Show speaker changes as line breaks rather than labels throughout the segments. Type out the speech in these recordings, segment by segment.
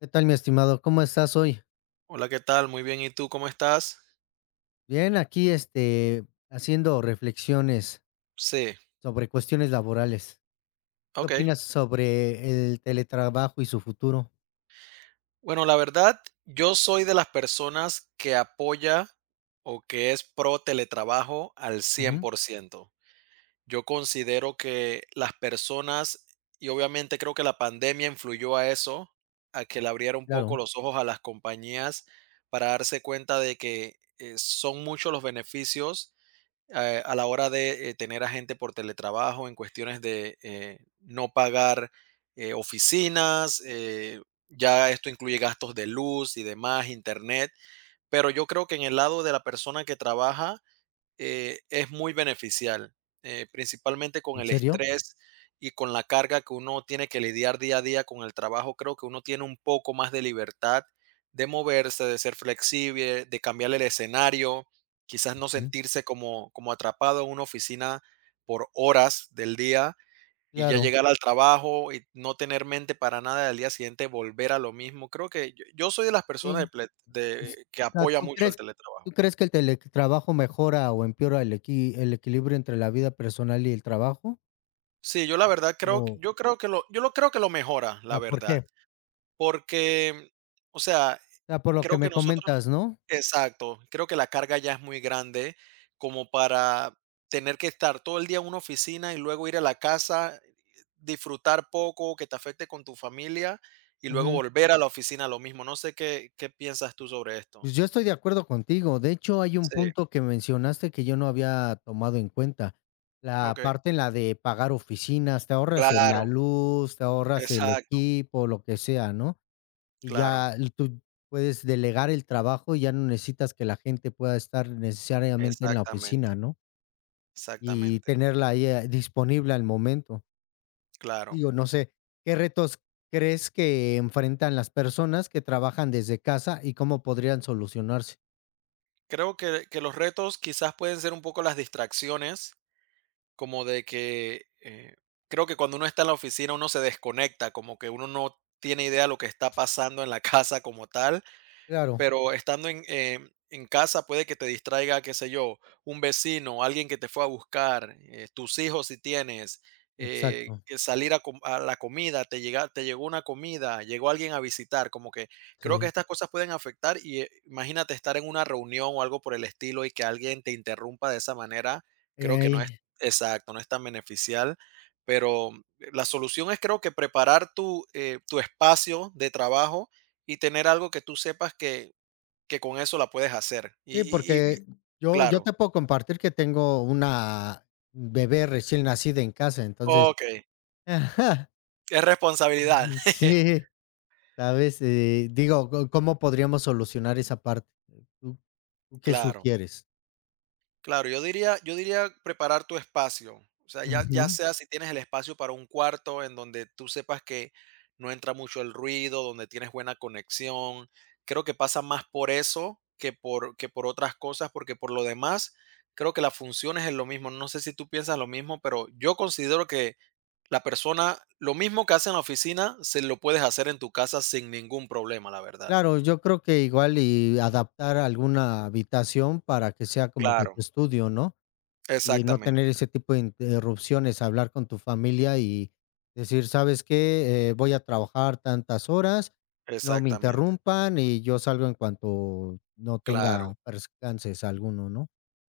¿Qué tal, mi estimado? ¿Cómo estás hoy?
Hola, ¿qué tal? Muy bien, ¿y tú cómo estás?
Bien, aquí, haciendo reflexiones
Sí,
sobre cuestiones laborales. ¿Qué
ok.
opinas sobre el teletrabajo y su futuro?
Bueno, la verdad, yo soy de las personas que apoya o que es pro teletrabajo al cien
Ujú,
por ciento. Yo considero que las personas, y obviamente creo que la pandemia influyó a eso, a que le abriera un poco
claro.
los ojos a las compañías para darse cuenta de que son muchos los beneficios a la hora de tener a gente por teletrabajo en cuestiones de no pagar oficinas, ya esto incluye gastos de luz y demás, internet, pero yo creo que en el lado de la persona que trabaja, es muy beneficial, principalmente con
¿En
el
serio?
estrés y con la carga que uno tiene que lidiar día a día con el trabajo. Creo que uno tiene un poco más de libertad de moverse, de ser flexible, de cambiar el escenario, quizás no
Mm.
sentirse como atrapado en una oficina por horas del día y ya
Claro,
llegar al trabajo y no tener mente para nada del día siguiente, volver a lo mismo. Creo que yo soy de las personas de
sí.
ple-
Pues,
de- que
O sea,
apoya mucho al
tú
teletrabajo.
crees que el teletrabajo mejora o empeora el equilibrio entre la vida personal y el trabajo?
Sí, yo la verdad creo
O
yo creo que lo yo lo creo que lo mejora,
o
la
sea, ¿por
verdad,
qué?
porque, o sea,
O sea, por lo que
creo que
me
nosotros
comentas, ¿no?
exacto, creo que la carga ya es muy grande como para tener que estar todo el día en una oficina y luego ir a la casa, disfrutar poco, que te afecte con tu familia y luego volver a la oficina lo mismo. No sé qué piensas tú sobre esto.
Pues yo estoy de acuerdo contigo. De hecho, hay un
Sí,
punto que mencionaste que yo no había tomado en cuenta. La
okey.
parte en la de pagar oficinas, te ahorras la
Claro,
luz, te ahorras el
exacto,
equipo, lo que sea, ¿no? Y
claro,
tú puedes delegar el trabajo y ya no necesitas que la gente pueda estar necesariamente en la oficina,
exactamente,
¿no? Y
exactamente,
tenerla ahí disponible al momento.
claro.
Digo, no sé, ¿qué retos crees que enfrentan las personas que trabajan desde casa y cómo podrían solucionarse?
Creo que los retos quizás pueden ser un poco las distracciones, como de que, creo que cuando uno está en la oficina uno se desconecta, como que uno no tiene idea de lo que está pasando en la casa como tal,
Claro.
pero estando en casa puede que te distraiga, qué sé yo, un vecino, alguien que te fue a buscar, tus hijos si tienes,
Exacto,
que salir a, a la comida, te llegó una comida, llegó alguien a visitar, como que creo que
sí.
estas cosas pueden afectar y imagínate estar en una reunión o algo por el estilo y que alguien te interrumpa de esa manera, creo que no es
Ey,
exacto, no es tan beneficial. Pero la solución es creo que preparar tu espacio de trabajo y tener algo que tú sepas que con eso la puedes hacer. Y
sí,
y y y-
porque yo
claro.
te puedo compartir que tengo una bebé recién nacida en casa, entonces
Okey,
Ajá.
es responsabilidad.
Mm, sí, ¿sabes? Digo, co ¿cómo podríamos solucionar esa parte? ¿Tú tú qué
Claro,
sugieres?
claro. Yo diría preparar tu espacio. O sea, ya
Ujú.
sea si tienes el espacio para un cuarto en donde tú sepas que no entra mucho el ruido, donde tienes buena conexión. Creo que pasa más por eso que por otras cosas, porque por lo demás, creo que las funciones es lo mismo. No sé si tú piensas lo mismo, pero yo considero que la persona, lo mismo que hace en la oficina, se lo puedes hacer en tu casa sin ningún problema, la verdad.
Claro, yo creo que igual y adaptar alguna habitación para que sea como que
Claro,
tu estudio, ¿no? Y no
exactamente,
tener ese tipo de interrupciones, hablar con tu familia y decir: "¿Sabes qué? Voy a trabajar tantas horas, no me
exactamente,
interrumpan y yo salgo en cuanto no
claro,
tenga percances alguno", ¿no?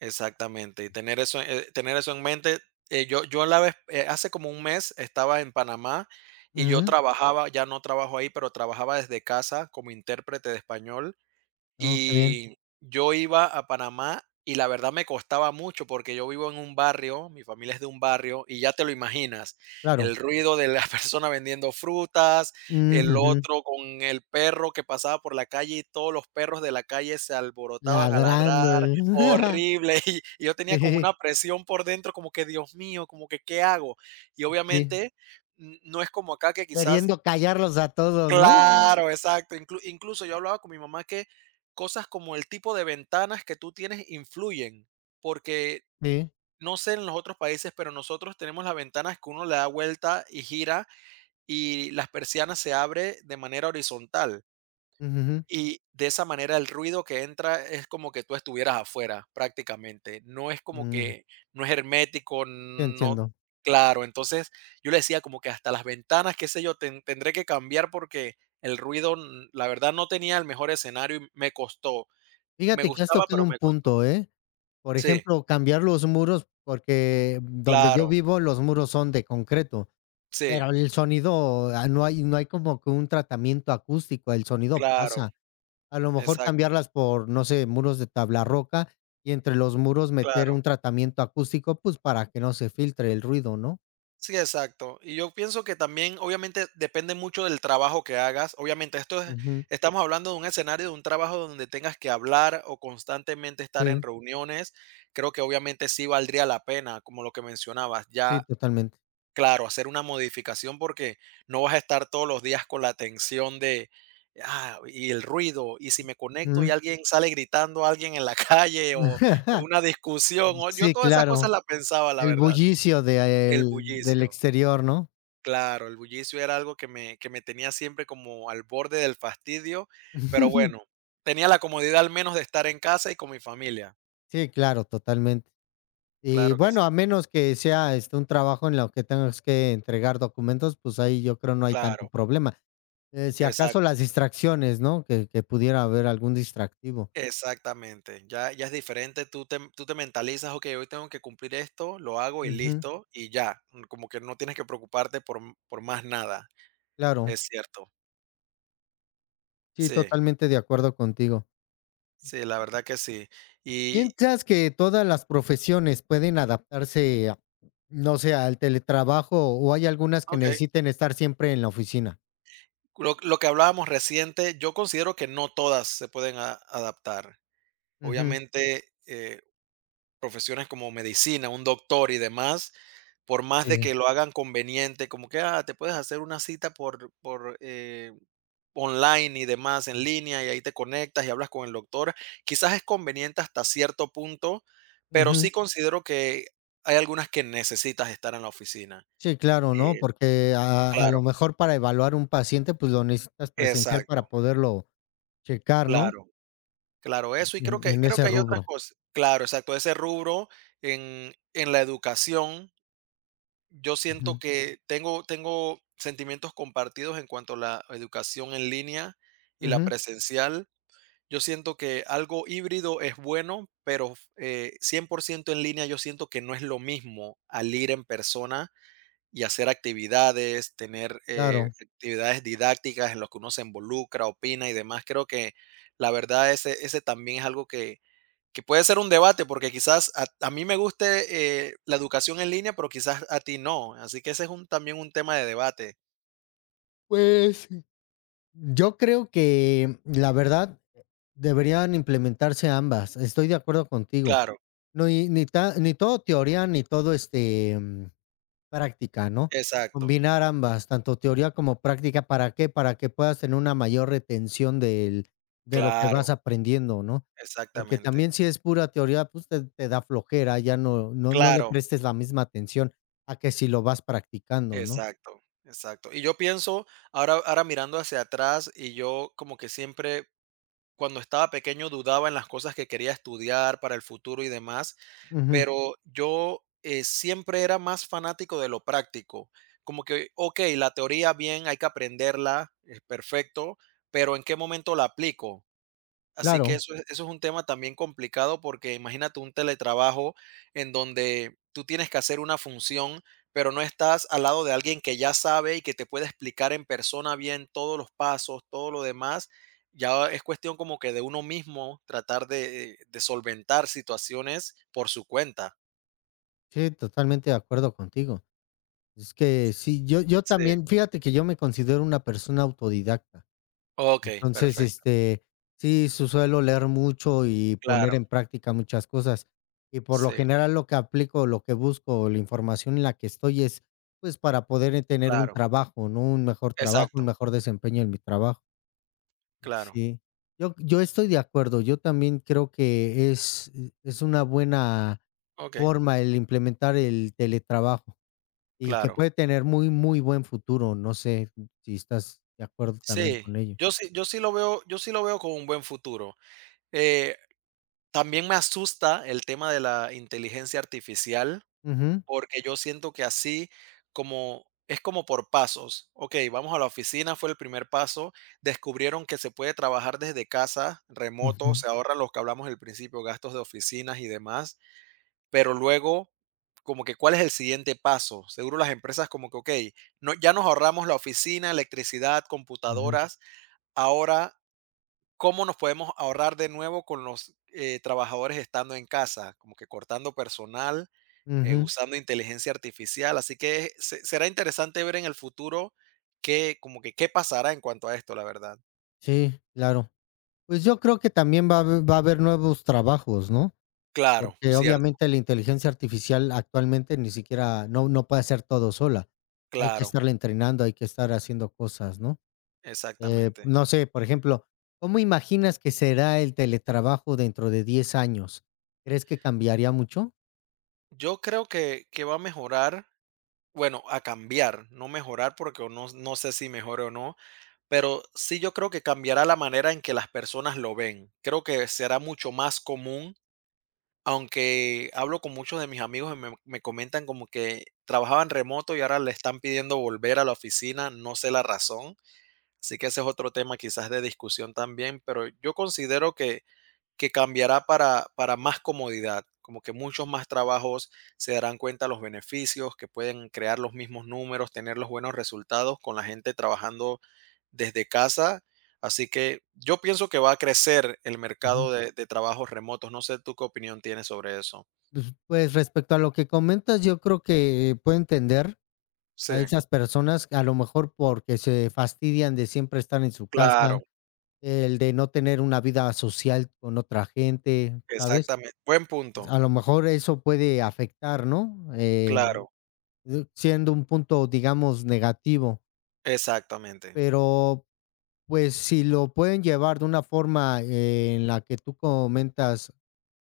exactamente. Y tener eso en mente, yo la vez, hace como un mes estaba en Panamá y yo
Ujú.
trabajaba, ya no trabajo ahí, pero trabajaba desde casa como intérprete de español.
Oh, qué bien.
Y yo iba a Panamá y la verdad me costaba mucho porque yo vivo en un barrio, mi familia es de un barrio y ya te lo imaginas,
Claro.
el ruido de la persona vendiendo frutas,
Mm,
el
ujú.
otro con el perro que pasaba por la calle y todos los perros de la calle se alborotaban a
Ladrando.
ladrar, horrible, y yo tenía como
Sí,
una presión por dentro, como que Dios mío, como que ¿qué hago? Y
sí.
obviamente no es como acá que quizás.
Queriendo callarlos a todos, ¿no?
Claro, exacto. Incluso yo hablaba con mi mamá que cosas como el tipo de ventanas que tú tienes influyen, porque
Sí.
no sé en los otros países, pero nosotros tenemos las ventanas que uno le da vuelta y gira y las persianas se abre de manera horizontal.
Ujú,
Y de esa manera el ruido que entra es como que tú estuvieras afuera prácticamente. No es como
mm,
que no es hermético,
sí
no.
entiendo.
Claro. Entonces yo le decía como que hasta las ventanas, qué sé yo, tendré que cambiar porque el ruido, la verdad, no tenía el mejor escenario y me costó. Me
Fíjate que has
gustaba,
tocado
pero
un
me costó.
punto, ¿eh? Por
Sí,
ejemplo, cambiar los muros, porque donde yo
claro,
vivo los muros son de concreto, pero
sí,
el sonido, no hay como que un tratamiento acústico, el sonido
claro,
pasa. A lo mejor
exacto,
cambiarlas por, no sé, muros de tabla roca y entre los muros meter
claro.
un tratamiento acústico, pues, para que no se filtre el ruido, ¿no?
Sí, exacto. Y yo pienso que también, obviamente, depende mucho del trabajo que hagas. Obviamente, esto es,
Ujú.
estamos hablando de un escenario, de un trabajo donde tengas que hablar o constantemente estar en
Sí,
reuniones. Creo que obviamente sí valdría la pena, como lo que mencionabas,
sí,
ya,
totalmente.
claro, hacer una modificación porque no vas a estar todos los días con la tensión de, y el ruido, y si me conecto y
Ujú.
alguien sale gritando a alguien en la calle o una discusión, o yo
Sí,
todas esas cosas
claro,
las pensaba, la
el
verdad,
bullicio de
el
el del
bullicio.
exterior, ¿no?
Claro, el bullicio era algo que me tenía siempre como al borde del fastidio, pero bueno, tenía la comodidad al menos de estar en casa y con mi familia.
Sí, claro, totalmente. Y
Claro que
bueno,
sí,
a menos que sea, este, un trabajo en lo que tengas que entregar documentos, pues ahí yo creo no hay tanto
claro,
problema. Si acaso
exacto,
las distracciones, ¿no? Que pudiera haber algún distractivo.
exactamente. Ya es diferente, tú te mentalizas: "Okey, hoy tengo que cumplir esto, lo hago y
Ujú,
listo", y ya, como que no tienes que preocuparte por más nada.
claro.
Es cierto.
Sí,
Sí,
totalmente de acuerdo contigo.
sí, la verdad que sí. Y
¿Piensas que todas las profesiones pueden adaptarse a no sé, al teletrabajo o hay algunas que
okey,
necesiten estar siempre en la oficina?
lo que hablábamos reciente, yo considero que no todas se pueden a adaptar.
Ujú,
Obviamente, profesiones como medicina, un doctor y demás, por más de
sí.
que lo hagan conveniente, como que "Ah, te puedes hacer una cita por online y demás, en línea, y ahí te conectas y hablas con el doctor. Quizás es conveniente hasta cierto punto, pero sí considero que hay algunas que necesitas estar en la oficina".
Sí, claro, ¿no?
Eh,
Porque a lo
claro,
mejor para evaluar un paciente, pues, lo necesitas presencial para
exacto,
poderlo checar, ¿no?
claro, claro, eso. Y
En
creo que, creo
ese
que hay otras
rubro.
cosas. Claro, exacto. Ese rubro en la educación yo siento
Ujú,
que tengo sentimientos compartidos en cuanto a la educación en línea y la
ujú,
presencial. Yo siento que algo híbrido es bueno, pero 100% en línea yo siento que no es lo mismo al ir en persona y hacer actividades, tener
claro.
actividades didácticas en las que uno se involucra, opina y demás. Creo que la verdad ese también es algo que puede ser un debate, porque quizás a mí me guste la educación en línea, pero quizás a ti no. Así que ese es también un tema de debate.
Pues, yo creo que, la verdad, deberían implementarse ambas. Estoy de acuerdo contigo.
Claro,
No, y ni todo teoría, ni todo, este práctica, ¿no?
exacto,
Combinar ambas, tanto teoría como práctica, ¿para qué? Para que puedas tener una mayor retención del de lo que
claro,
vas aprendiendo, ¿no? Porque
exactamente.
también si es pura teoría, pues, te da flojera, ya no le
Claro,
prestes la misma atención a que si lo vas practicando, ¿no?
exacto, exacto. Y yo pienso, ahora mirando hacia atrás, y yo como que siempre, cuando estaba pequeño, dudaba en las cosas que quería estudiar para el futuro y demás.
Ujú,
Pero yo, siempre era más fanático de lo práctico. Como que, okey, la teoría bien, hay que aprenderla, es perfecto, pero ¿en qué momento la aplico? Así que
claro.
eso es un tema también complicado, porque imagínate un teletrabajo en donde tú tienes que hacer una función, pero no estás al lado de alguien que ya sabe y que te puede explicar en persona bien todos los pasos, todo lo demás. Ya es cuestión como que de uno mismo tratar de solventar situaciones por su cuenta.
Sí, totalmente de acuerdo contigo. Es que sí, yo
Sí,
también, fíjate que yo me considero una persona autodidacta.
okey,
Entonces,
perfecto.
este, sí, su suelo leer mucho y poner
Claro,
en práctica muchas cosas. Y por lo
sí,
general lo que aplico, lo que busco, la información en la que estoy es, pues, para poder, tener un
claro,
trabajo, ¿no? Un mejor trabajo, un
exacto,
mejor desempeño en mi trabajo.
claro,
Sí. Yo estoy de acuerdo, yo también creo que es una buena
okey,
forma el implementar el teletrabajo y que
claro.
puede tener muy, muy buen futuro, no sé si estás de acuerdo también
Sí,
con ello.
yo sí lo veo con un buen futuro. Eh, También me asusta el tema de la inteligencia artificial,
Ujú,
porque yo siento que así como es como por pasos. Okey, vamos a la oficina, fue el primer paso, descubrieron que se puede trabajar desde casa, remoto,
ujú.
se ahorran los que hablamos al principio, gastos de oficinas y demás. Pero luego, como que, ¿cuál es el siguiente paso? Seguro las empresas como que, ok, no, ya nos ahorramos la oficina, electricidad,
Ujú,
computadoras. Ahora, ¿cómo nos podemos ahorrar de nuevo con los trabajadores estando en casa? Como que cortando personal,
ujú.
usando inteligencia artificial. Así que será interesante ver en el futuro como que, qué pasará en cuanto a esto, la verdad.
Sí, claro. Pues, yo creo que también va a haber nuevos trabajos, ¿no?
Claro,
Porque
cierto,
obviamente la inteligencia artificial actualmente ni siquiera no puede hacer todo sola. Hay que
claro,
estarla entrenando, hay que estar haciendo cosas, ¿no?
exactamente.
No sé, por ejemplo, ¿cómo imaginas que será el teletrabajo dentro de 10 años? ¿Crees que cambiaría mucho?
Yo creo que va a mejorar. Bueno, a cambiar, no mejorar, porque no, no sé si mejore o no, pero sí yo creo que cambiará la manera en que las personas lo ven. Creo que será mucho más común, aunque hablo con muchos de mis amigos y me comentan como que trabajaban remoto y ahora le están pidiendo volver a la oficina, no sé la razón. Así que ese es otro tema quizás de discusión también, pero yo considero que cambiará para más comodidad, como que muchos más trabajos se darán cuenta los beneficios, que pueden crear los mismos números, tener los buenos resultados con la gente trabajando desde casa. Así que yo pienso que va a crecer el
Ujú.
mercado de trabajos remotos. No sé tú qué opinión tienes sobre eso.
Pues, respecto a lo que comentas, yo creo que puedo entender
Sí,
a esas personas, a lo mejor porque se fastidian de siempre estar en su casa,
claro,
el de no tener una vida social con otra gente, ¿sabes?
exactamente. Buen punto.
A lo mejor eso puede afectar, ¿no?
Claro,
Siendo un punto, digamos, negativo,
exactamente.
pero, pues, si lo pueden llevar de una forma en la que tú comentas,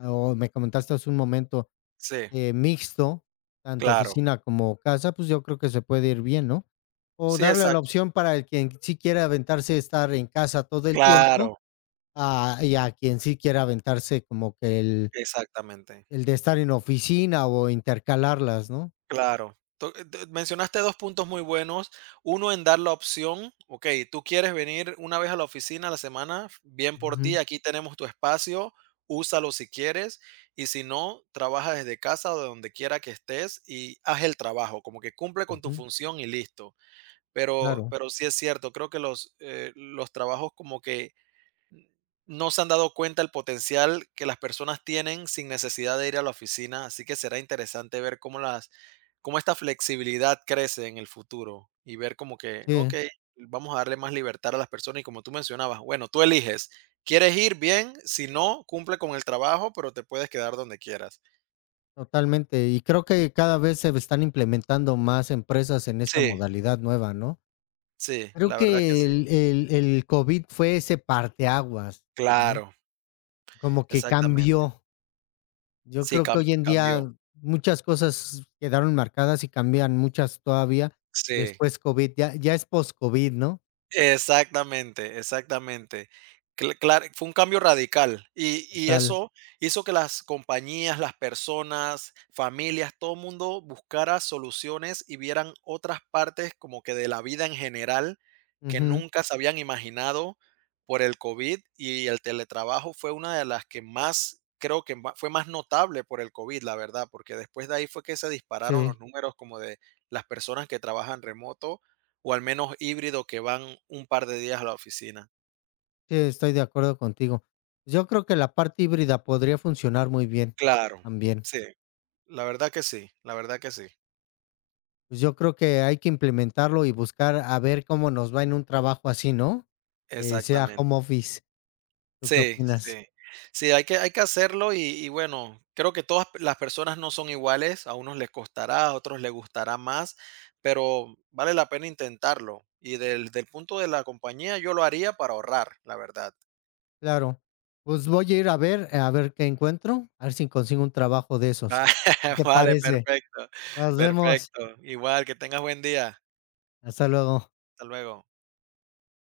o me comentaste hace un momento,
Sí,
Mixto, tanto
claro.
oficina como casa, pues, yo creo que se puede ir bien, ¿no? O
Sí,
darle la
exacto.
opción para el quien sí quiere aventarse estar en casa todo el tiempo,
Claro,
a quien sí quiere aventarse como que
exactamente.
el de estar en oficina o intercalarlas, ¿no?
Claro. Mencionaste dos puntos muy buenos. Uno en dar la opción, ok, tú quieres venir una vez a la oficina a la semana, bien por ti,
Ujú,
aquí tenemos tu espacio, úsalo si quieres y si no, trabaja desde casa o de donde quiera que estés y haz el trabajo, como que cumple con tu
ujú,
función y listo. Pero,
claro.
pero sí es cierto, creo que los trabajos como que no se han dado cuenta el potencial que las personas tienen sin necesidad de ir a la oficina, así que será interesante ver cómo cómo esta flexibilidad crece en el futuro y ver como que, ok,
Sí,
vamos a darle más libertad a las personas y como tú mencionabas, bueno, tú eliges, ¿quieres ir bien? Si no, cumple con el trabajo, pero te puedes quedar donde quieras.
totalmente. Y creo que cada vez se están implementando más empresas en esta
Sí,
modalidad nueva, ¿no?
sí,
Creo
la verdad que
que
sí.
el COVID fue ese parteaguas, ¿no?
Claro,
Como que
exactamente.
cambió. Yo
Sí,
creo que hoy en
cambió.
día muchas cosas quedaron marcadas y cambian muchas todavía
Sí.
después COVID, ya es post-COVID, ¿no?
Exactamente, exactamente. Claro, fue un cambio radical y
Total.
eso hizo que las compañías, las personas, familias, todo el mundo buscara soluciones y vieran otras partes como que de la vida en general que
Ujú.
nunca se habían imaginado por el COVID, y el teletrabajo fue una de las que más, creo que fue más notable por el COVID, la verdad, porque después de ahí fue que se dispararon
Sí,
los números como de las personas que trabajan remoto o al menos híbrido que van un par de días a la oficina.
sí, estoy de acuerdo contigo. Yo creo que la parte híbrida podría funcionar muy bien,
Claro,
también.
sí, la verdad que sí, la verdad que sí.
Pues, yo creo que hay que implementarlo y buscar a ver cómo nos va en un trabajo así, ¿no? Que sea
Exactamente.
home office, ¿tú qué
Sí,
opinas?
sí. Sí, hay que hacerlo y bueno, creo que todas las personas no son iguales, a unos les costará, a otros les gustará más, pero vale la pena intentarlo. Y del punto de la compañía, yo lo haría para ahorrar, la verdad.
Claro. Pues voy a ir a ver qué encuentro, a ver si consigo un trabajo de esos. ¿Qué te
Vale,
parece?
perfecto,
Nos vemos.
perfecto. Igual, que tengas buen día.
Hasta luego.
Hasta luego.